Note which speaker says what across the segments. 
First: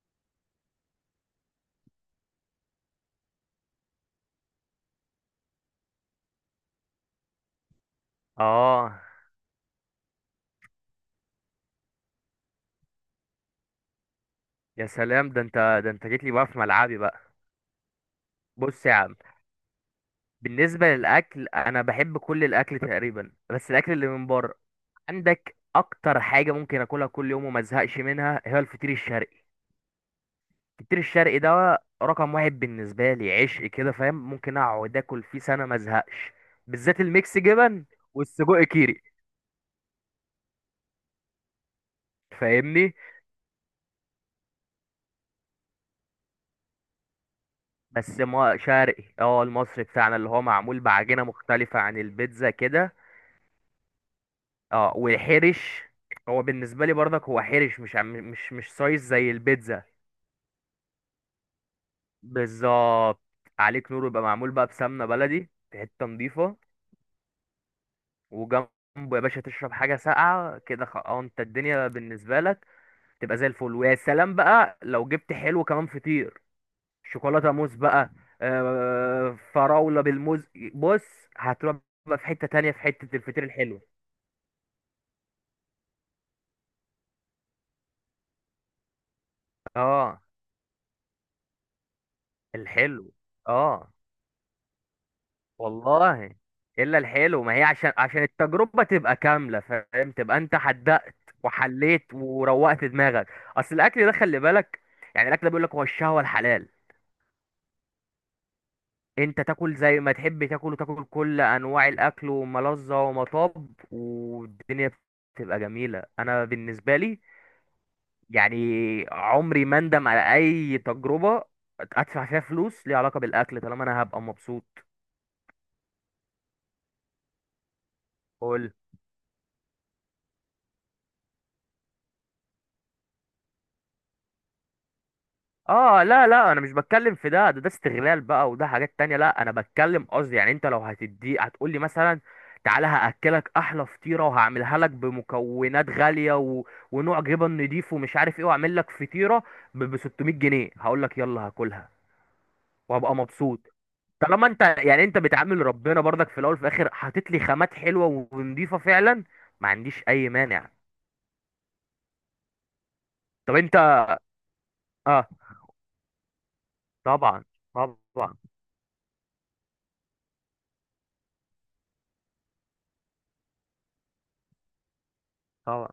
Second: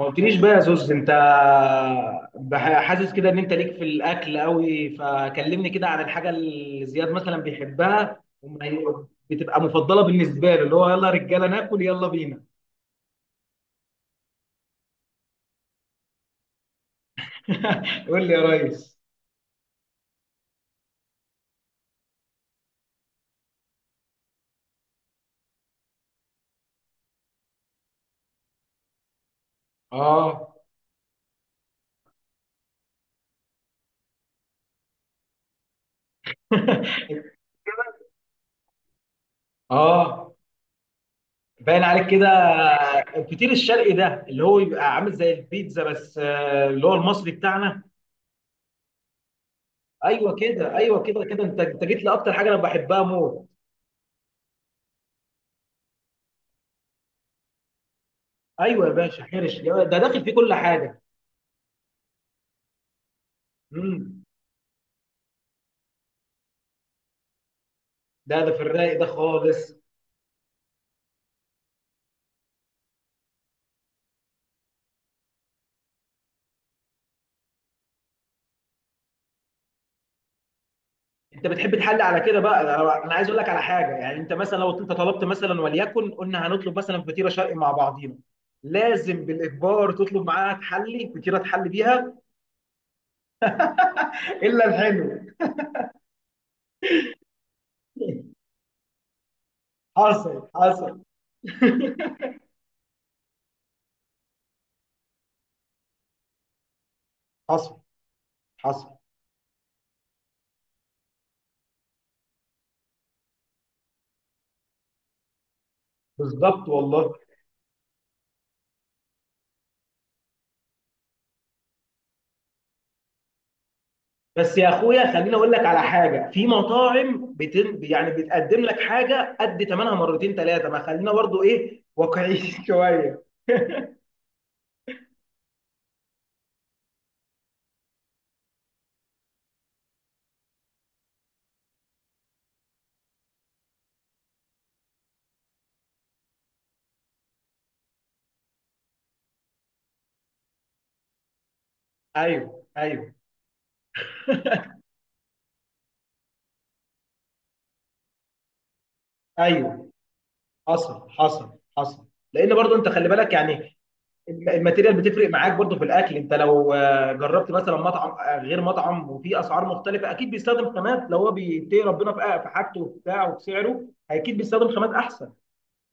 Speaker 1: ما قلتليش بقى يا زوز. انت حاسس كده ان انت ليك في الاكل قوي. فكلمني كده عن الحاجه اللي زياد مثلا بيحبها، وما
Speaker 2: اه
Speaker 1: بتبقى مفضله بالنسبه له، اللي هو يلا يا رجاله ناكل، يلا بينا.
Speaker 2: يا سلام، ده انت ده انت جيت لي بقى في ملعبي بقى.
Speaker 1: قول لي يا
Speaker 2: بص يا
Speaker 1: ريس.
Speaker 2: عم، بالنسبه للاكل انا بحب كل الاكل تقريبا، بس الاكل اللي من بره. عندك اكتر حاجه ممكن اكلها كل يوم وما ازهقش منها هي الفطير الشرقي.
Speaker 1: اه،
Speaker 2: الفطير الشرقي ده رقم واحد بالنسبه لي، عشق كده فاهم، ممكن اقعد اكل فيه سنه ما ازهقش، بالذات الميكس جبن والسجق كيري.
Speaker 1: اه، باين عليك كده.
Speaker 2: فاهمني.
Speaker 1: الفطير الشرقي ده اللي هو بيبقى عامل زي البيتزا بس، اللي هو المصري بتاعنا.
Speaker 2: بس ما شرقي، المصري بتاعنا اللي
Speaker 1: ايوه
Speaker 2: هو
Speaker 1: كده،
Speaker 2: معمول
Speaker 1: ايوه
Speaker 2: بعجينه
Speaker 1: كده، كده انت
Speaker 2: مختلفه
Speaker 1: انت
Speaker 2: عن
Speaker 1: جيت لاكتر حاجه
Speaker 2: البيتزا
Speaker 1: انا
Speaker 2: كده.
Speaker 1: بحبها موت.
Speaker 2: اه والحرش، هو بالنسبه لي برضك هو حرش، مش
Speaker 1: ايوه يا
Speaker 2: سايز
Speaker 1: باشا،
Speaker 2: زي
Speaker 1: حرش
Speaker 2: البيتزا.
Speaker 1: ده داخل فيه كل حاجه.
Speaker 2: بالظبط، عليك نور، يبقى
Speaker 1: مم.
Speaker 2: معمول بقى بسمنه بلدي في حته نضيفه.
Speaker 1: ده في
Speaker 2: وجنبه
Speaker 1: الرايق ده
Speaker 2: يا باشا تشرب
Speaker 1: خالص.
Speaker 2: حاجه ساقعه كده، انت الدنيا بالنسبه لك تبقى زي الفل، ويا سلام بقى لو جبت حلو كمان، فطير شوكولاته موز بقى، فراوله بالموز. بص
Speaker 1: انت بتحب
Speaker 2: هتروح
Speaker 1: تحل
Speaker 2: بقى
Speaker 1: على
Speaker 2: في
Speaker 1: كده
Speaker 2: حته
Speaker 1: بقى.
Speaker 2: تانية، في
Speaker 1: انا
Speaker 2: حته
Speaker 1: عايز اقول
Speaker 2: الفطير
Speaker 1: لك على
Speaker 2: الحلو.
Speaker 1: حاجه، يعني انت مثلا لو انت طلبت مثلا، وليكن قلنا هنطلب مثلا فطيره شرقي مع بعضينا، لازم بالاجبار
Speaker 2: اه
Speaker 1: تطلب معاها تحلي، فطيره تحلي بيها.
Speaker 2: الحلو. اه
Speaker 1: الا الحلو.
Speaker 2: والله الا الحلو، ما هي عشان عشان التجربه تبقى كامله فاهم، تبقى
Speaker 1: حصل،
Speaker 2: انت
Speaker 1: حصل.
Speaker 2: حدقت وحليت وروقت دماغك. اصل الاكل ده خلي بالك، يعني الاكل ده بيقول لك هو الشهوه الحلال،
Speaker 1: حصل، حصل.
Speaker 2: انت تاكل زي ما تحب تاكل، وتاكل كل انواع الاكل، وملذه ومطاب، والدنيا بتبقى جميله. انا
Speaker 1: بالظبط
Speaker 2: بالنسبه
Speaker 1: والله.
Speaker 2: لي يعني عمري ما اندم على اي تجربه ادفع فيها فلوس ليها علاقه بالاكل، طالما انا هبقى
Speaker 1: بس يا
Speaker 2: مبسوط.
Speaker 1: اخويا خليني اقول لك على حاجه. في مطاعم يعني بتقدم لك حاجه قد ثمنها مرتين ثلاثه، ما خلينا برضو ايه، واقعيين شويه.
Speaker 2: اه لا لا، انا مش بتكلم في ده، ده استغلال بقى، وده حاجات تانية. لا انا بتكلم قصدي يعني انت لو هتدي هتقول لي مثلا، تعالى هاكلك احلى فطيره وهعملها لك بمكونات غاليه، و... ونوع جبن نضيف ومش عارف ايه، واعمل لك فطيره ب 600 جنيه، هقول لك يلا هاكلها
Speaker 1: ايوه، ايوه،
Speaker 2: وهبقى مبسوط. طالما انت يعني انت بتعامل ربنا برضك في الاول وفي الاخر، حاطط لي خامات حلوه ونضيفه فعلا، ما
Speaker 1: ايوه،
Speaker 2: عنديش اي مانع.
Speaker 1: حصل، حصل، حصل. لان برضو انت خلي بالك
Speaker 2: طب انت.
Speaker 1: يعني، الماتيريال
Speaker 2: اه
Speaker 1: بتفرق معاك برضو في الاكل. انت لو
Speaker 2: طبعا
Speaker 1: جربت مثلا
Speaker 2: طبعا.
Speaker 1: مطعم، غير مطعم، وفي اسعار مختلفه، اكيد بيستخدم خامات. لو هو بيتقي ربنا في في حاجته وبتاع وبسعره، اكيد بيستخدم خامات احسن.
Speaker 2: طبعا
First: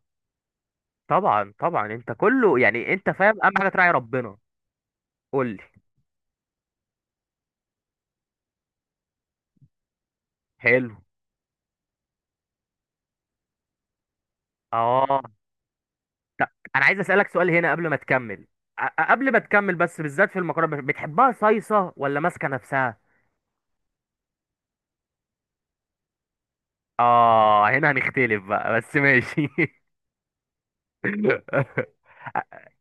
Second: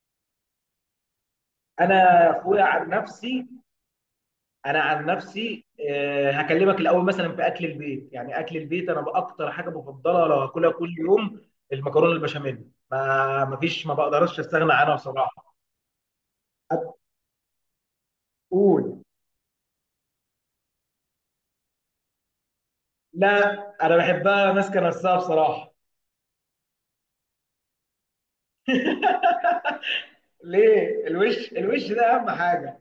Speaker 2: طبعا انت
Speaker 1: انا
Speaker 2: كله
Speaker 1: اخويا عن
Speaker 2: يعني، انت فاهم
Speaker 1: نفسي،
Speaker 2: اهم حاجه تراعي ربنا.
Speaker 1: انا عن
Speaker 2: قول لي،
Speaker 1: نفسي هكلمك الاول مثلا في اكل البيت. يعني اكل البيت، انا باكتر حاجه بفضلها لو هاكلها كل
Speaker 2: حلو.
Speaker 1: يوم المكرونه البشاميل. ما مفيش، ما بقدرش استغنى عنها
Speaker 2: اه
Speaker 1: بصراحه.
Speaker 2: انا عايز اسالك سؤال هنا قبل ما تكمل.
Speaker 1: قول.
Speaker 2: قبل ما تكمل بس، بالذات في المكرونه، بتحبها صيصه ولا ماسكه نفسها؟
Speaker 1: لا انا بحبها ماسكه نفسها بصراحه.
Speaker 2: اه هنا هنختلف بقى، بس ماشي.
Speaker 1: ليه؟ الوش ده اهم حاجه.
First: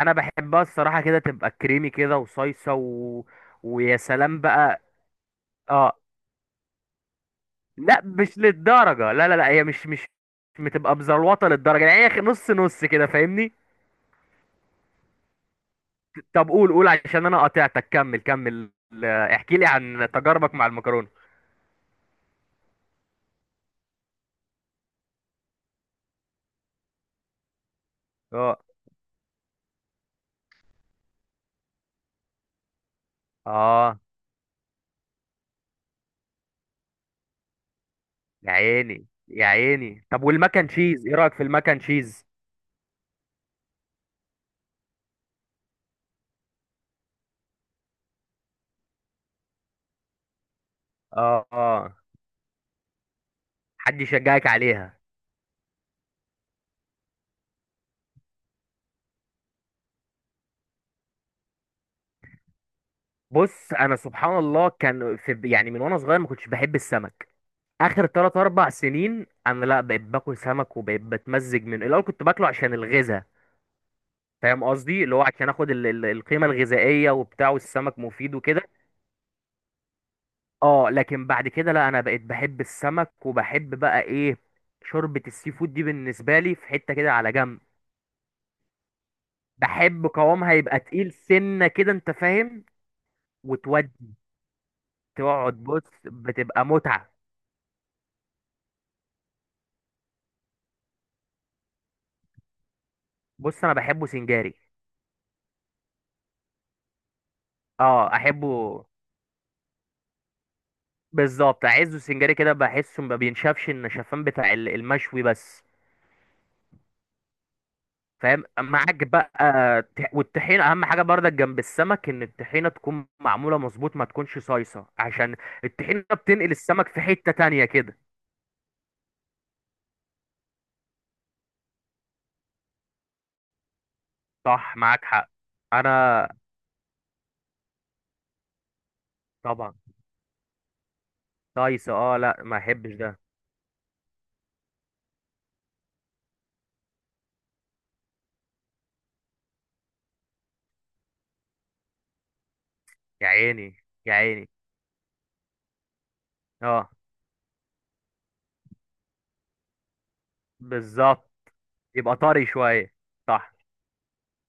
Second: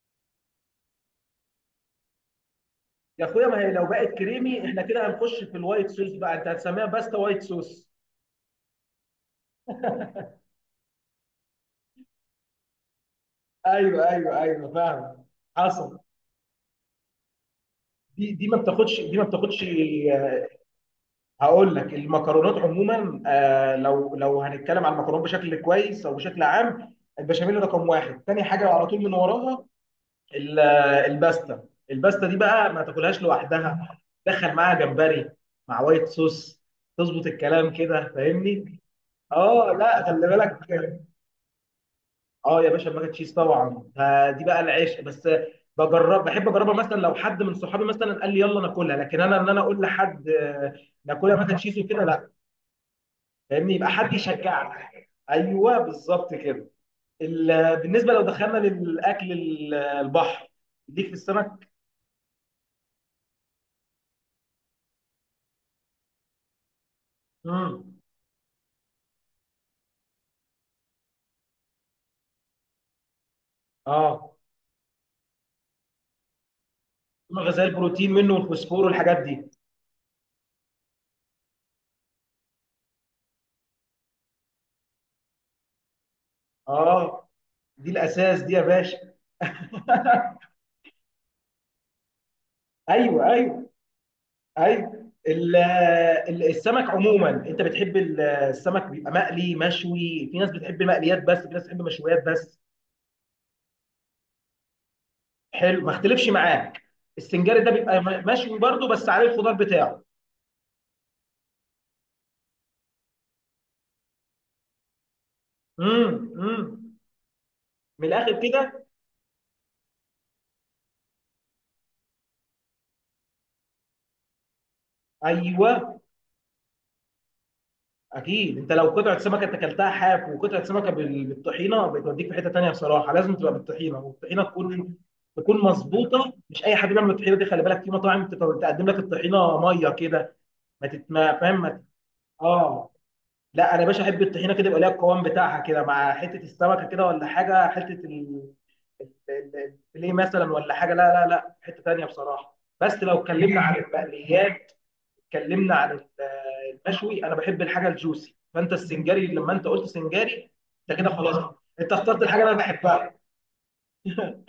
Speaker 2: انا بحبها الصراحه كده تبقى كريمي كده وصيصه. و...
Speaker 1: يا اخويا ما هي لو
Speaker 2: ويا
Speaker 1: بقت
Speaker 2: سلام
Speaker 1: كريمي احنا
Speaker 2: بقى.
Speaker 1: كده هنخش في الوايت
Speaker 2: اه
Speaker 1: صوص بقى، انت هتسميها باستا وايت صوص.
Speaker 2: لا مش للدرجه، لا هي مش بتبقى مزلوطه للدرجه، يعني هي نص نص كده، فاهمني؟
Speaker 1: ايوه، ايوه، ايوه فاهم، حصل.
Speaker 2: طب قول عشان انا قاطعتك، كمل
Speaker 1: دي ما
Speaker 2: كمل
Speaker 1: بتاخدش، دي ما
Speaker 2: احكي
Speaker 1: بتاخدش.
Speaker 2: لي عن تجاربك مع المكرونه.
Speaker 1: هقول لك المكرونات عموما، آه لو هنتكلم عن المكرونات بشكل كويس او بشكل عام، البشاميل رقم واحد. تاني
Speaker 2: اه
Speaker 1: حاجه على طول من وراها، ال- الباستا. الباستا دي بقى ما تاكلهاش لوحدها،
Speaker 2: اه
Speaker 1: دخل معاها جمبري مع وايت صوص، تظبط الكلام كده،
Speaker 2: يا
Speaker 1: فاهمني.
Speaker 2: عيني يا
Speaker 1: اه لا،
Speaker 2: عيني، طب
Speaker 1: خلي بالك.
Speaker 2: والمكن تشيز، ايه رايك في المكن تشيز؟
Speaker 1: اه يا باشا الماك تشيز طبعا، فدي بقى العشق. بس بجرب، بحب اجربها مثلا لو حد من صحابي مثلا قال لي يلا ناكلها، لكن انا انا اقول لحد ناكلها
Speaker 2: اه
Speaker 1: ماك تشيز
Speaker 2: اه
Speaker 1: وكده، لا. فاهمني، يبقى
Speaker 2: حد
Speaker 1: حد
Speaker 2: يشجعك عليها.
Speaker 1: يشجعني. ايوه بالظبط كده. بالنسبه لو دخلنا للاكل البحر، ليك في السمك.
Speaker 2: بص انا سبحان الله كان في يعني، من وانا صغير ما كنتش بحب السمك.
Speaker 1: امم.
Speaker 2: اخر 3 4 سنين انا لا بقيت باكل سمك، وبقيت بتمزج منه. الاول كنت باكله عشان الغذاء،
Speaker 1: اه،
Speaker 2: فاهم قصدي، اللي هو عشان اخد القيمه الغذائيه وبتاع،
Speaker 1: الغذاء
Speaker 2: والسمك
Speaker 1: البروتين منه
Speaker 2: مفيد وكده.
Speaker 1: والفوسفور والحاجات دي.
Speaker 2: اه لكن بعد كده لا، انا بقيت بحب السمك، وبحب بقى ايه، شوربة السي فود دي بالنسبة لي في حتة كده
Speaker 1: اه
Speaker 2: على جنب.
Speaker 1: دي الاساس دي يا باشا.
Speaker 2: بحب قوامها يبقى تقيل سنة كده انت فاهم،
Speaker 1: ايوه، ايوه،
Speaker 2: وتودي،
Speaker 1: ايوه.
Speaker 2: تقعد بص بتبقى
Speaker 1: السمك
Speaker 2: متعة.
Speaker 1: عموما، انت بتحب السمك بيبقى مقلي مشوي؟ في ناس بتحب مقليات بس، في ناس بتحب مشويات بس.
Speaker 2: بص انا بحبه سنجاري.
Speaker 1: حلو، ما اختلفش معاك. السنجاري ده بيبقى
Speaker 2: اه
Speaker 1: مشوي
Speaker 2: احبه.
Speaker 1: برضه بس عليه الخضار بتاعه.
Speaker 2: بالظبط، اعزه سنجاري كده، بحسه ما بينشفش النشفان بتاع المشوي بس.
Speaker 1: امم، امم. من الاخر
Speaker 2: فاهم
Speaker 1: كده.
Speaker 2: معاك بقى. والطحينه اهم حاجه برضك جنب السمك، ان الطحينه تكون معموله مظبوط، ما تكونش صايصه، عشان
Speaker 1: ايوه
Speaker 2: الطحينه بتنقل السمك في حته تانية كده.
Speaker 1: اكيد، انت لو قطعه سمكه انت اكلتها حاف، وقطعه سمكه بالطحينه، بتوديك في حته تانيه بصراحه. لازم تبقى بالطحينه، والطحينه
Speaker 2: صح
Speaker 1: تكون
Speaker 2: معاك حق. انا
Speaker 1: مظبوطه. مش اي حد بيعمل الطحينه دي، خلي بالك في مطاعم تقدم لك الطحينه
Speaker 2: طبعا.
Speaker 1: ميه كده. ما تت- ما فاهم ما تت-
Speaker 2: صايصه، لا ما
Speaker 1: اه
Speaker 2: احبش ده.
Speaker 1: لا، انا يا باشا احب الطحينه كده، يبقى ليها القوام بتاعها كده مع حته السمكه كده ولا حاجه، حته الفيليه مثلا ولا حاجه، لا لا لا، حته تانيه بصراحه. بس لو
Speaker 2: يا
Speaker 1: اتكلمنا عن
Speaker 2: عيني يا عيني.
Speaker 1: المقليات، اتكلمنا عن
Speaker 2: اه
Speaker 1: المشوي، انا بحب الحاجه الجوسي. فانت السنجاري لما انت قلت سنجاري، انت كده
Speaker 2: بالظبط،
Speaker 1: خلاص انت
Speaker 2: يبقى
Speaker 1: اخترت الحاجه
Speaker 2: طري
Speaker 1: اللي انا
Speaker 2: شويه.
Speaker 1: بحبها.
Speaker 2: صح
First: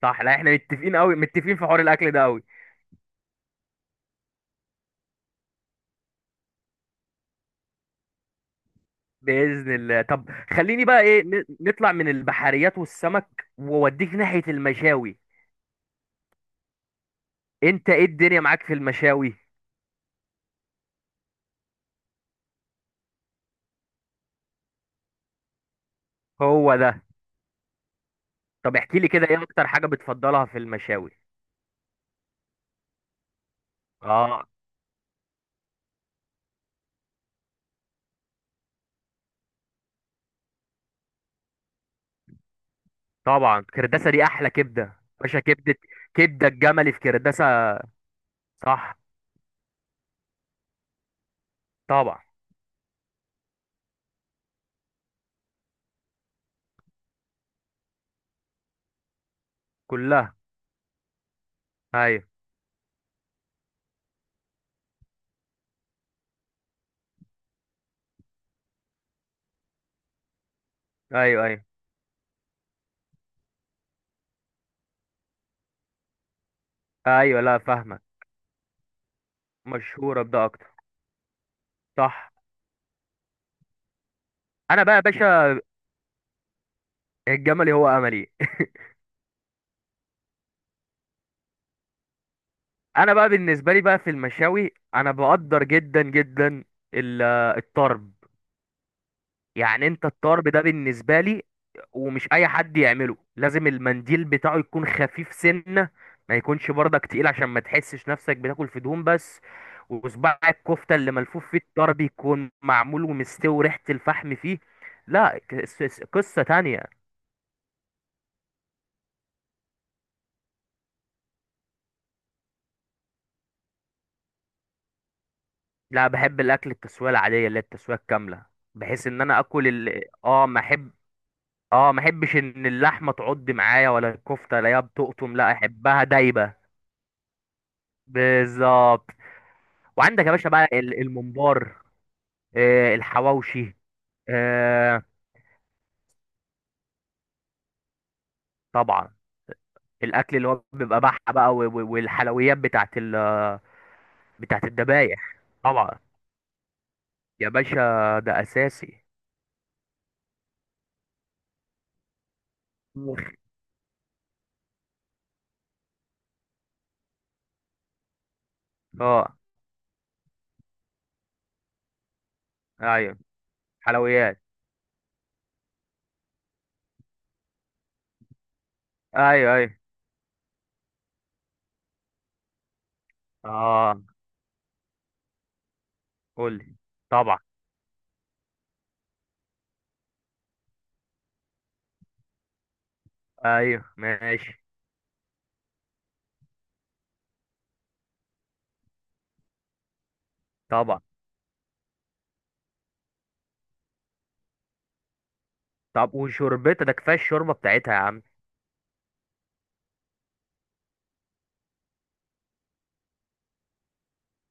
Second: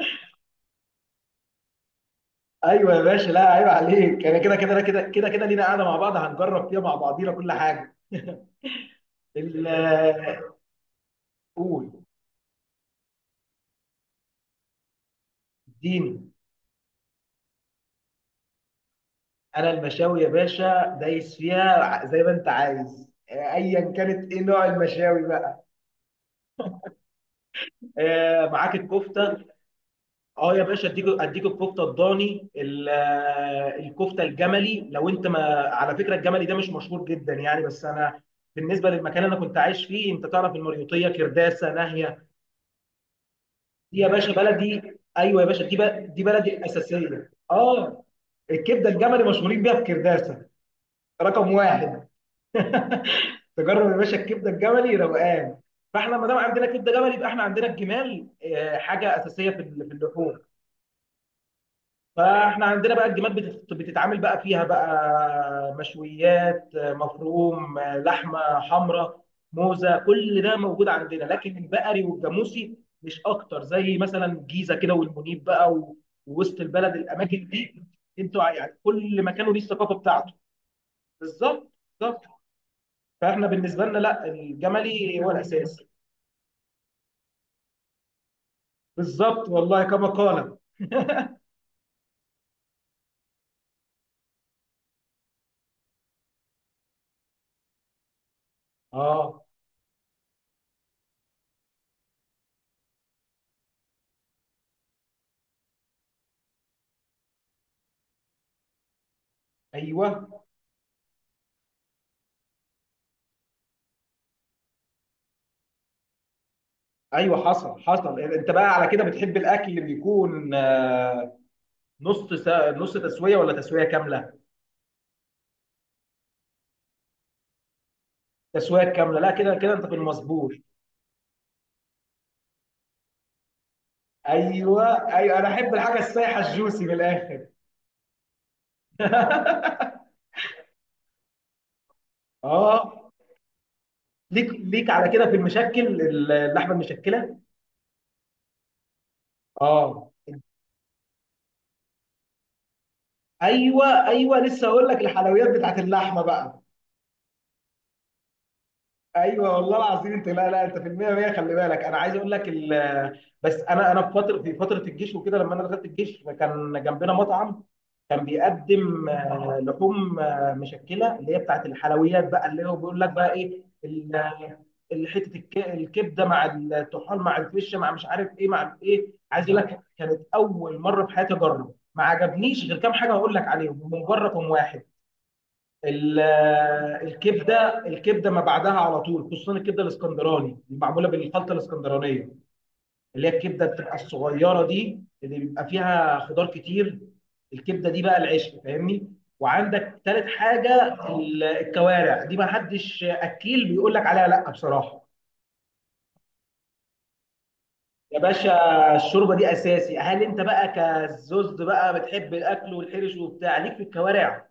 Speaker 2: صح، لا احنا متفقين قوي، متفقين في حوار الاكل ده قوي.
Speaker 1: ايوه يا باشا لا عيب عليك، انا كده لينا قاعده مع بعض هنجرب فيها مع بعضينا كل حاجه. ال-
Speaker 2: باذن الله. طب خليني بقى ايه، نطلع
Speaker 1: قول.
Speaker 2: من البحريات والسمك واوديك ناحيه المشاوي.
Speaker 1: اديني.
Speaker 2: انت ايه الدنيا معاك في المشاوي؟
Speaker 1: انا المشاوي يا باشا دايس فيها زي ما انت عايز، ايا كانت. ايه نوع المشاوي بقى؟
Speaker 2: هو ده.
Speaker 1: معاك
Speaker 2: طب احكي لي كده
Speaker 1: الكفته.
Speaker 2: ايه اكتر حاجه بتفضلها
Speaker 1: اه
Speaker 2: في
Speaker 1: يا باشا اديك،
Speaker 2: المشاوي؟
Speaker 1: اديك الكفته الضاني، الكفته
Speaker 2: اه
Speaker 1: الجملي. لو انت ما، على فكره الجملي ده مش مشهور جدا يعني. بس انا بالنسبه للمكان اللي انا كنت عايش فيه، انت تعرف المريوطيه كرداسه ناهيه.
Speaker 2: طبعا
Speaker 1: دي يا
Speaker 2: كرداسه دي
Speaker 1: باشا
Speaker 2: احلى
Speaker 1: بلدي،
Speaker 2: كبده. باشا
Speaker 1: ايوه يا باشا،
Speaker 2: كبده،
Speaker 1: دي
Speaker 2: كبده
Speaker 1: بلدي
Speaker 2: الجملي في
Speaker 1: الاساسيه.
Speaker 2: كرداسه.
Speaker 1: اه الكبده
Speaker 2: صح.
Speaker 1: الجملي مشهورين بيها في كرداسه، رقم واحد.
Speaker 2: طبعا.
Speaker 1: تجرب يا باشا الكبده الجملي روقان. فاحنا ما دام عندنا كبده جملي، يبقى احنا عندنا الجمال، حاجه اساسيه في في
Speaker 2: كلها.
Speaker 1: اللحوم.
Speaker 2: ايوه.
Speaker 1: فاحنا عندنا بقى الجمال بتتعامل بقى فيها بقى، مشويات، مفروم، لحمه حمراء، موزه، كل ده موجود عندنا.
Speaker 2: ايوه
Speaker 1: لكن
Speaker 2: ايوه
Speaker 1: البقري والجاموسي مش اكتر، زي مثلا الجيزه كده والمنيب بقى، ووسط البلد،
Speaker 2: ايوه
Speaker 1: الاماكن
Speaker 2: لا
Speaker 1: دي.
Speaker 2: فاهمك،
Speaker 1: انتوا يعني كل مكان وليه الثقافه
Speaker 2: مشهوره
Speaker 1: بتاعته.
Speaker 2: بده اكتر.
Speaker 1: بالظبط. بالظبط.
Speaker 2: صح.
Speaker 1: فاحنا بالنسبه لنا لا،
Speaker 2: انا بقى يا
Speaker 1: الجملي هو
Speaker 2: باشا،
Speaker 1: الاساس.
Speaker 2: الجملي هو املي.
Speaker 1: بالظبط والله كما قال.
Speaker 2: انا بقى بالنسبه لي بقى في المشاوي، انا بقدر جدا جدا ال- الطرب.
Speaker 1: اه،
Speaker 2: يعني انت الطرب ده بالنسبة لي، ومش اي حد يعمله، لازم المنديل بتاعه يكون خفيف سنة، ما يكونش برضك تقيل، عشان ما تحسش نفسك بتاكل في دهون بس.
Speaker 1: ايوه،
Speaker 2: وصباع الكفتة اللي ملفوف فيه الطرب يكون معمول ومستوي، ريحة الفحم فيه، لا قصة تانية.
Speaker 1: ايوه، حصل، حصل. انت بقى على كده بتحب الاكل اللي بيكون نص تسويه ولا تسويه كامله؟
Speaker 2: لا بحب الاكل التسوية العادية، اللي هي التسوية الكاملة،
Speaker 1: تسويه
Speaker 2: بحيث
Speaker 1: كامله،
Speaker 2: ان
Speaker 1: لا
Speaker 2: انا
Speaker 1: كده
Speaker 2: اكل
Speaker 1: كده انت في
Speaker 2: ال... اه
Speaker 1: المظبوط.
Speaker 2: ما احب، اه ما احبش ان اللحمة تعض معايا، ولا الكفتة لا هي
Speaker 1: ايوه
Speaker 2: بتقطم،
Speaker 1: ايوه، انا
Speaker 2: لا
Speaker 1: احب الحاجه
Speaker 2: احبها
Speaker 1: السايحه
Speaker 2: دايبة.
Speaker 1: الجوسي من الاخر.
Speaker 2: بالظبط. وعندك يا باشا بقى الممبار،
Speaker 1: اه
Speaker 2: الحواوشي،
Speaker 1: ليك، ليك
Speaker 2: آه،
Speaker 1: على كده في المشكل، اللحمه المشكله.
Speaker 2: طبعا
Speaker 1: اه
Speaker 2: الاكل اللي هو بيبقى بحة بقى والحلويات بتاعت ال،
Speaker 1: ايوه، ايوه
Speaker 2: بتاعت
Speaker 1: لسه هقول لك،
Speaker 2: الذبايح،
Speaker 1: الحلويات بتاعت
Speaker 2: طبعا
Speaker 1: اللحمه بقى.
Speaker 2: يا باشا ده اساسي.
Speaker 1: ايوه والله العظيم. انت لا لا، انت في المية مية، خلي بالك. انا عايز اقول لك
Speaker 2: مم.
Speaker 1: بس انا في فتره، في فتره الجيش وكده، لما انا دخلت الجيش كان جنبنا مطعم كان بيقدم
Speaker 2: اه
Speaker 1: لحوم مشكله، اللي هي بتاعت الحلويات بقى. اللي هو بيقول لك
Speaker 2: ايوه،
Speaker 1: بقى ايه
Speaker 2: حلويات.
Speaker 1: حته الكبده مع الطحال مع الفشه مع مش عارف ايه مع ايه. عايز
Speaker 2: ايوه
Speaker 1: اقول
Speaker 2: ايوه
Speaker 1: لك كانت اول مره في حياتي اجرب، ما عجبنيش غير كام حاجه هقول لك عليهم،
Speaker 2: اه
Speaker 1: هم مجرد واحد، ال-
Speaker 2: قول لي. طبعا.
Speaker 1: الكبده. الكبده ما بعدها على طول، خصوصا الكبده الاسكندراني المعموله بالخلطه الاسكندرانيه، اللي هي الكبده
Speaker 2: ايوه
Speaker 1: بتبقى
Speaker 2: ماشي.
Speaker 1: الصغيره دي اللي بيبقى فيها خضار كتير. الكبده دي بقى العشق فاهمني. وعندك تالت حاجه،
Speaker 2: طبعا.
Speaker 1: الكوارع. دي ما حدش اكيل بيقول لك عليها لا بصراحه.
Speaker 2: طب وشربتها ده، كفايه الشوربه بتاعتها يا
Speaker 1: يا
Speaker 2: عم.
Speaker 1: باشا الشوربه دي اساسي. هل انت بقى كزوز بقى بتحب الاكل والحرش وبتاع ليك في الكوارع؟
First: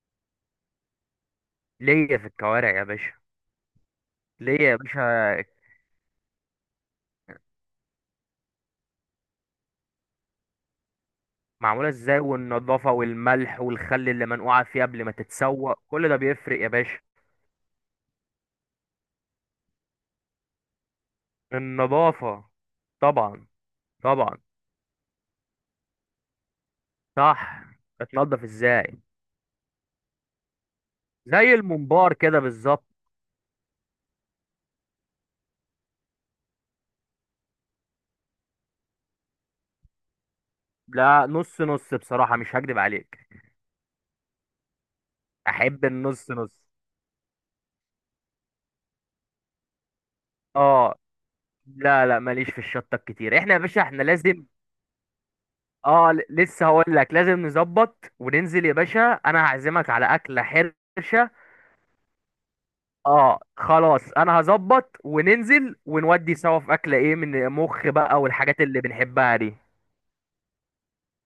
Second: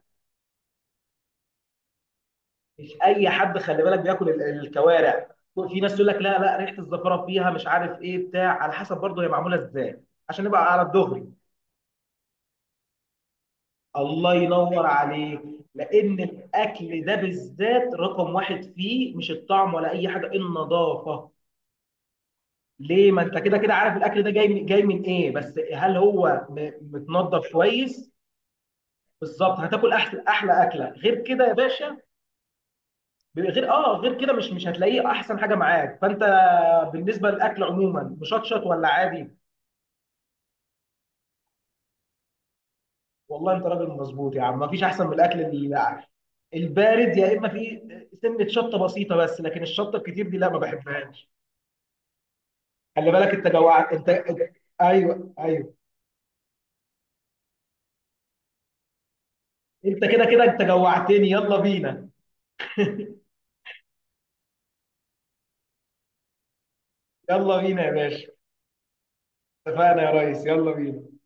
Speaker 2: ليا في الكوارع يا
Speaker 1: مش
Speaker 2: باشا.
Speaker 1: اي حد خلي بالك بياكل
Speaker 2: ليا يا
Speaker 1: الكوارع.
Speaker 2: باشا.
Speaker 1: في ناس تقول لك لا لا، ريحه الزفره فيها مش عارف ايه بتاع، على حسب برضه هي معموله ازاي عشان نبقى على الدغري.
Speaker 2: معمولة ازاي، والنظافة، والملح والخل اللي
Speaker 1: الله
Speaker 2: منقوعة فيه
Speaker 1: ينور
Speaker 2: قبل ما
Speaker 1: عليك.
Speaker 2: تتسوق، كل ده
Speaker 1: لان
Speaker 2: بيفرق يا باشا.
Speaker 1: الاكل ده بالذات رقم واحد فيه مش الطعم ولا اي حاجه، النظافه.
Speaker 2: النظافة.
Speaker 1: ليه؟ ما انت
Speaker 2: طبعا
Speaker 1: كده كده عارف الاكل ده
Speaker 2: طبعا.
Speaker 1: جاي من، ايه؟ بس هل هو متنضف
Speaker 2: صح.
Speaker 1: كويس؟
Speaker 2: بتنضف ازاي.
Speaker 1: بالظبط، هتاكل احلى، احلى اكله غير كده يا
Speaker 2: زي
Speaker 1: باشا.
Speaker 2: الممبار كده بالظبط.
Speaker 1: غير، اه غير كده، مش هتلاقيه احسن حاجه معاك. فانت بالنسبه للاكل عموما مشطشط ولا عادي؟
Speaker 2: لا نص نص بصراحة، مش هكدب عليك.
Speaker 1: والله انت راجل مظبوط يا عم، مفيش احسن من الاكل
Speaker 2: احب النص نص.
Speaker 1: البارد. يا اما في سنه شطه بسيطه بس، لكن الشطه الكتير دي لا ما
Speaker 2: اه
Speaker 1: بحبهاش.
Speaker 2: لا لا، ماليش في الشطة
Speaker 1: خلي بالك
Speaker 2: الكتير،
Speaker 1: انت
Speaker 2: احنا يا باشا
Speaker 1: جوعت
Speaker 2: احنا
Speaker 1: انت.
Speaker 2: لازم.
Speaker 1: ايوه ايوه،
Speaker 2: لسه هقول لك، لازم نظبط وننزل يا باشا، انا هعزمك
Speaker 1: انت
Speaker 2: على
Speaker 1: كده
Speaker 2: اكلة
Speaker 1: كده انت
Speaker 2: حرشة.
Speaker 1: جوعتني، يلا بينا.
Speaker 2: اه خلاص، انا هظبط وننزل ونودي سوا في اكله ايه، من
Speaker 1: يلا بينا
Speaker 2: مخ
Speaker 1: يا
Speaker 2: بقى
Speaker 1: باشا.
Speaker 2: والحاجات اللي بنحبها دي.
Speaker 1: اتفقنا يا ريس، يلا بينا.